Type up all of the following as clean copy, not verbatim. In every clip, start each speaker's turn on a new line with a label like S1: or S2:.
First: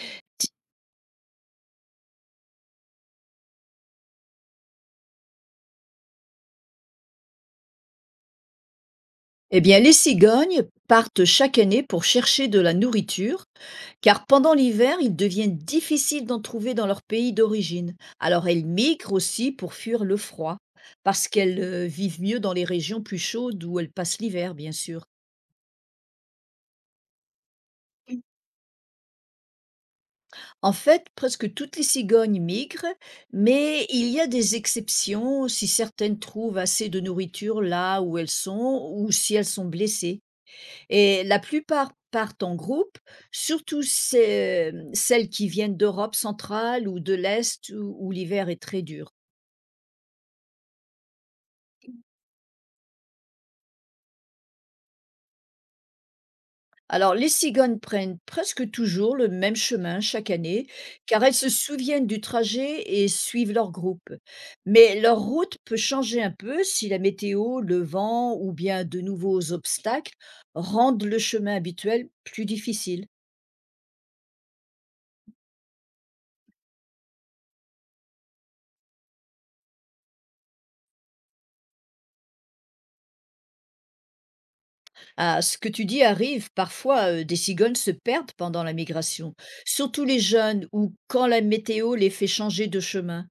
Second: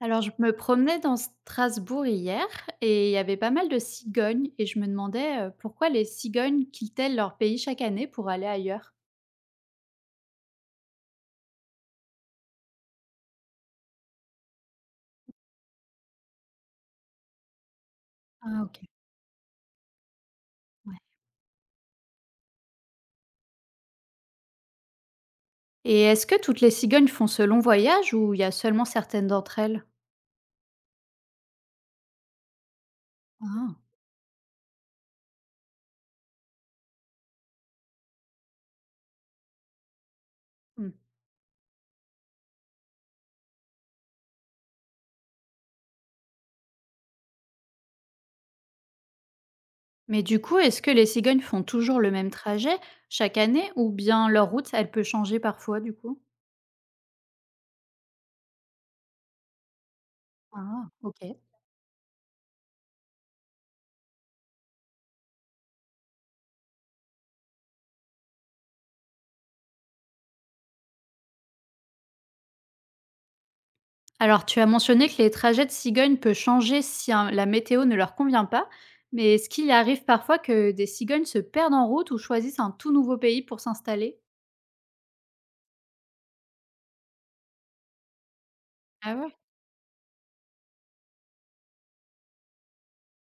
S1: Alors, je me promenais dans Strasbourg hier et il y avait pas mal de cigognes et je me demandais pourquoi les cigognes quittaient leur pays chaque année pour aller ailleurs.
S2: Eh bien, les cigognes partent chaque année pour chercher de la nourriture, car pendant l'hiver, il devient difficile d'en trouver dans leur pays d'origine. Alors,
S1: Ah,
S2: elles
S1: ok.
S2: migrent aussi pour fuir le froid,
S1: Ouais.
S2: parce qu'elles vivent mieux dans les régions plus chaudes où elles passent l'hiver, bien sûr.
S1: Et est-ce que toutes les cigognes font ce long voyage ou il y a seulement certaines d'entre elles.
S2: En fait, presque toutes les cigognes migrent,
S1: Ah.
S2: mais il y a des exceptions si certaines trouvent assez de nourriture là où elles sont ou si elles sont blessées.
S1: Hmm.
S2: Et la plupart partent en groupe, surtout ceux celles qui viennent d'Europe centrale ou de l'Est où l'hiver est très dur.
S1: Mais du coup, est-ce que les cigognes font toujours le même trajet chaque année ou bien leur route, elle peut changer parfois du coup?
S2: Alors les cigognes prennent presque toujours le même chemin chaque année,
S1: Ah, ok.
S2: car elles se souviennent du trajet et suivent leur groupe. Mais leur route peut changer un peu si la météo, le vent ou bien de nouveaux obstacles rendent le chemin habituel plus difficile.
S1: Alors, tu as mentionné que les trajets de cigognes peuvent changer si hein, la météo ne leur convient pas, mais est-ce qu'il arrive parfois que des cigognes se perdent en route ou choisissent un tout nouveau pays pour s'installer?
S2: À ce que tu dis arrive, parfois des cigognes se perdent pendant la
S1: Ah ouais?
S2: migration, surtout les jeunes ou quand la météo les fait changer de chemin.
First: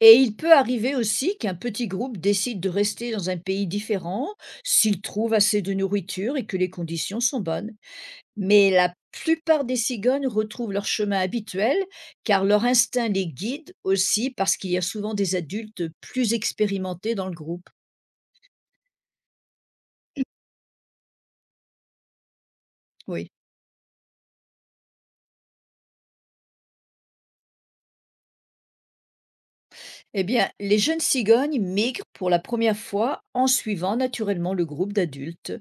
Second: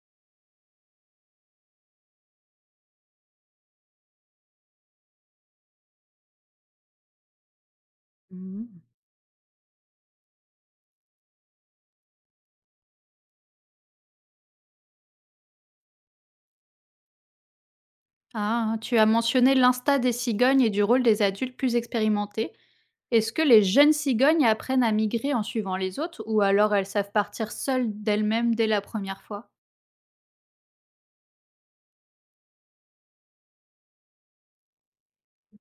S2: Et il peut arriver aussi qu'un petit groupe décide de rester dans un pays différent s'il trouve assez de nourriture et que les conditions sont bonnes. Mais
S1: Mhm.
S2: la plupart des cigognes retrouvent leur chemin habituel car leur instinct les guide aussi parce qu'il y a souvent des adultes plus expérimentés dans le groupe.
S1: Ah, tu as mentionné l'insta des cigognes et du rôle des adultes plus expérimentés.
S2: Oui.
S1: Est-ce que les jeunes cigognes apprennent à migrer en suivant les autres ou alors elles savent partir seules d'elles-mêmes dès la première fois?
S2: Eh bien, les jeunes cigognes migrent pour la première fois en suivant naturellement le groupe d'adultes,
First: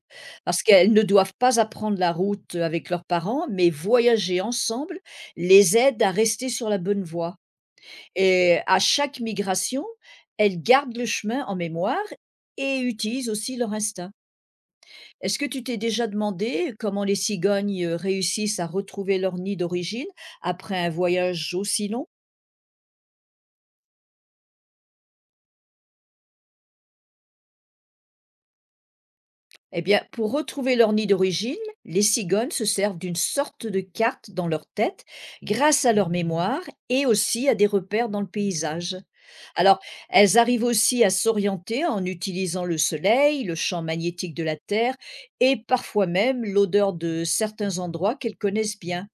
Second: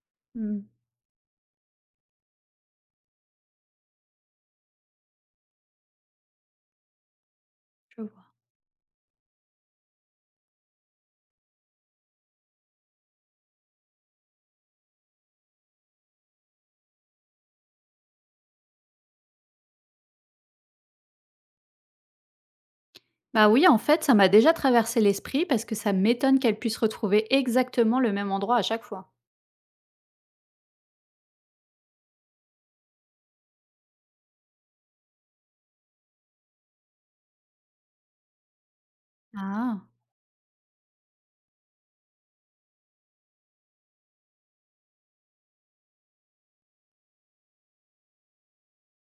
S2: parce
S1: Hmm,
S2: qu'elles ne doivent pas apprendre la route avec leurs parents, mais voyager ensemble les aide à rester sur la bonne voie.
S1: je vois.
S2: Et à chaque migration, elles gardent le chemin en mémoire et utilisent aussi leur instinct. Est-ce que tu t'es déjà demandé comment les cigognes réussissent à retrouver leur nid d'origine après un voyage aussi long?
S1: Bah oui, en fait, ça m'a déjà traversé l'esprit parce que ça m'étonne qu'elles puissent retrouver exactement le même endroit à chaque fois.
S2: Eh bien, pour retrouver leur nid d'origine, les cigognes se servent d'une sorte de carte dans leur tête grâce à leur mémoire et aussi à des repères dans le paysage. Alors,
S1: Ah.
S2: elles arrivent aussi à s'orienter en utilisant le soleil, le champ magnétique de la Terre et parfois même l'odeur de certains endroits qu'elles connaissent bien.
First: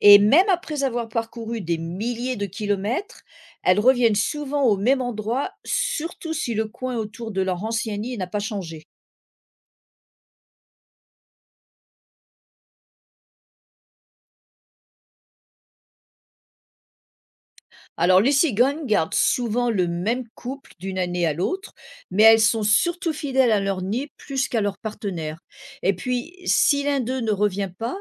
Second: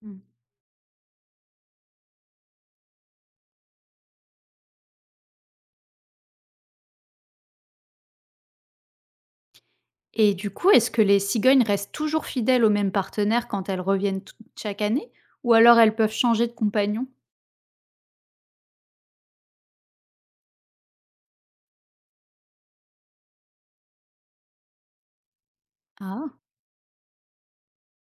S2: Et
S1: Mmh.
S2: même après avoir parcouru des milliers de kilomètres, elles reviennent souvent au même endroit, surtout si le coin autour de leur ancien nid n'a pas changé.
S1: Et du coup, est-ce que les cigognes restent toujours fidèles au même partenaire quand elles reviennent tou chaque année? Ou alors elles peuvent changer de compagnon?
S2: Alors, les cigognes gardent souvent le même couple d'une année à l'autre, mais elles sont surtout fidèles à leur nid plus qu'à leur partenaire. Et
S1: Ah.
S2: puis, si l'un d'eux ne revient pas,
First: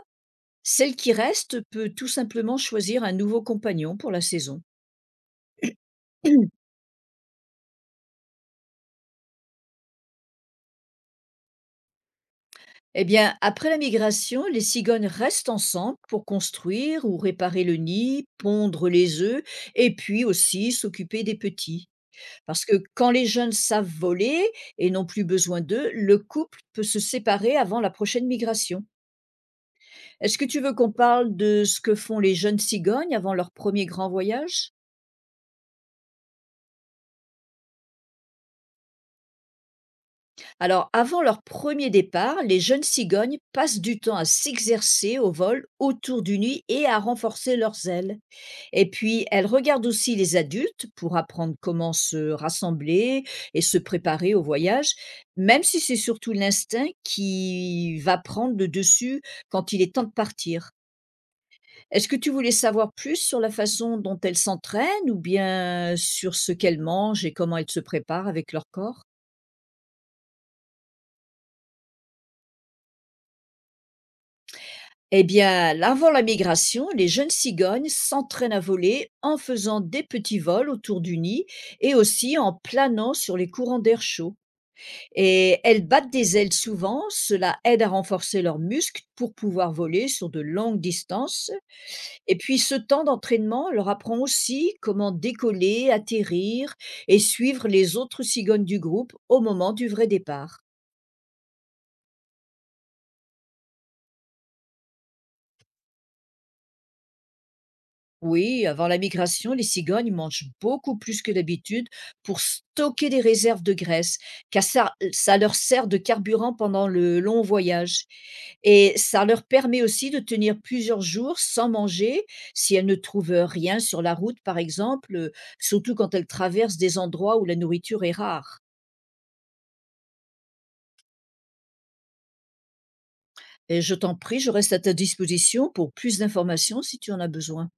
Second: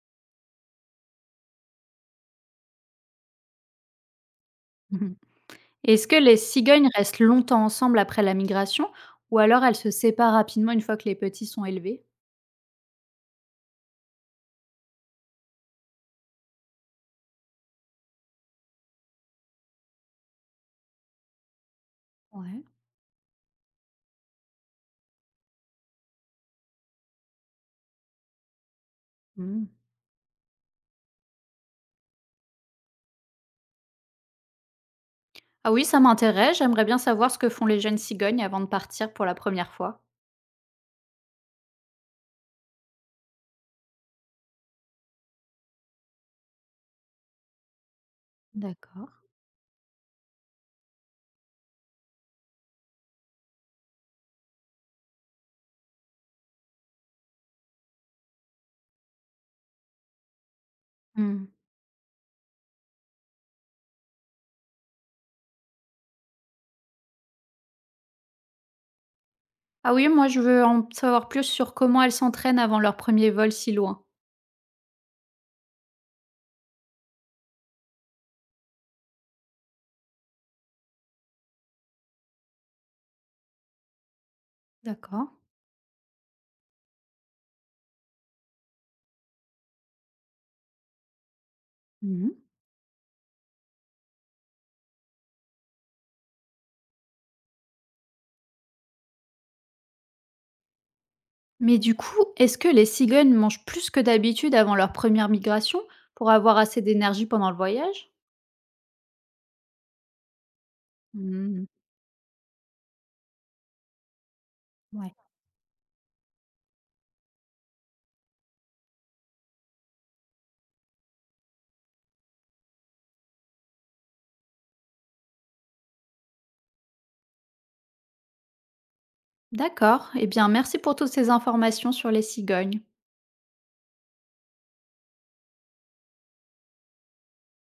S2: celle qui reste peut tout simplement choisir un nouveau compagnon pour la saison.
S1: Mhm. Est-ce que les cigognes restent longtemps ensemble après la migration? Ou alors elles se séparent rapidement une fois que les petits sont élevés?
S2: Eh bien, après la migration, les cigognes restent ensemble pour construire ou réparer le nid, pondre les œufs et puis aussi s'occuper des petits.
S1: Ouais.
S2: Parce que quand les jeunes savent voler et n'ont plus besoin d'eux, le couple peut se séparer avant la prochaine migration.
S1: Mmh.
S2: Est-ce que tu veux qu'on parle de ce que font les jeunes cigognes avant leur premier grand voyage?
S1: Ah oui, ça m'intéresse. J'aimerais bien savoir ce que font les jeunes cigognes avant de partir pour la première fois.
S2: Alors, avant leur premier départ, les jeunes cigognes passent du temps à s'exercer au vol autour du nid et à renforcer leurs ailes. Et
S1: D'accord.
S2: puis, elle regarde aussi les adultes pour apprendre comment se rassembler et se préparer au voyage, même si c'est surtout l'instinct qui va prendre le dessus quand il est temps de partir.
S1: Hmm.
S2: Est-ce que tu voulais savoir plus sur la façon dont elles s'entraînent ou bien sur ce qu'elles mangent et comment elles se préparent avec leur corps?
S1: Ah oui, moi je veux en savoir plus sur comment elles s'entraînent avant leur premier vol si loin.
S2: Eh bien, avant la migration, les jeunes cigognes s'entraînent à voler en faisant des petits vols autour du nid et aussi en planant sur les courants d'air chaud.
S1: D'accord.
S2: Et elles battent des ailes souvent, cela aide à renforcer leurs muscles pour pouvoir voler sur de longues distances. Et puis ce temps d'entraînement leur apprend aussi comment décoller, atterrir et suivre les autres cigognes du groupe au moment du vrai départ.
S1: Mais du coup, est-ce que les cigognes mangent plus que d'habitude avant leur première migration pour avoir assez d'énergie pendant le voyage?
S2: Oui, avant la migration, les cigognes mangent beaucoup plus que
S1: Hmm,
S2: d'habitude pour stocker des réserves de graisse, car ça,
S1: ouais.
S2: ça leur sert de carburant pendant le long voyage. Et ça leur permet aussi de tenir plusieurs jours sans manger si elles ne trouvent rien sur la route, par exemple, surtout quand elles traversent des endroits où la nourriture est rare.
S1: D'accord. Eh bien, merci pour toutes ces informations sur les cigognes.
S2: Et je t'en prie, je reste à ta disposition pour plus d'informations si tu en as besoin.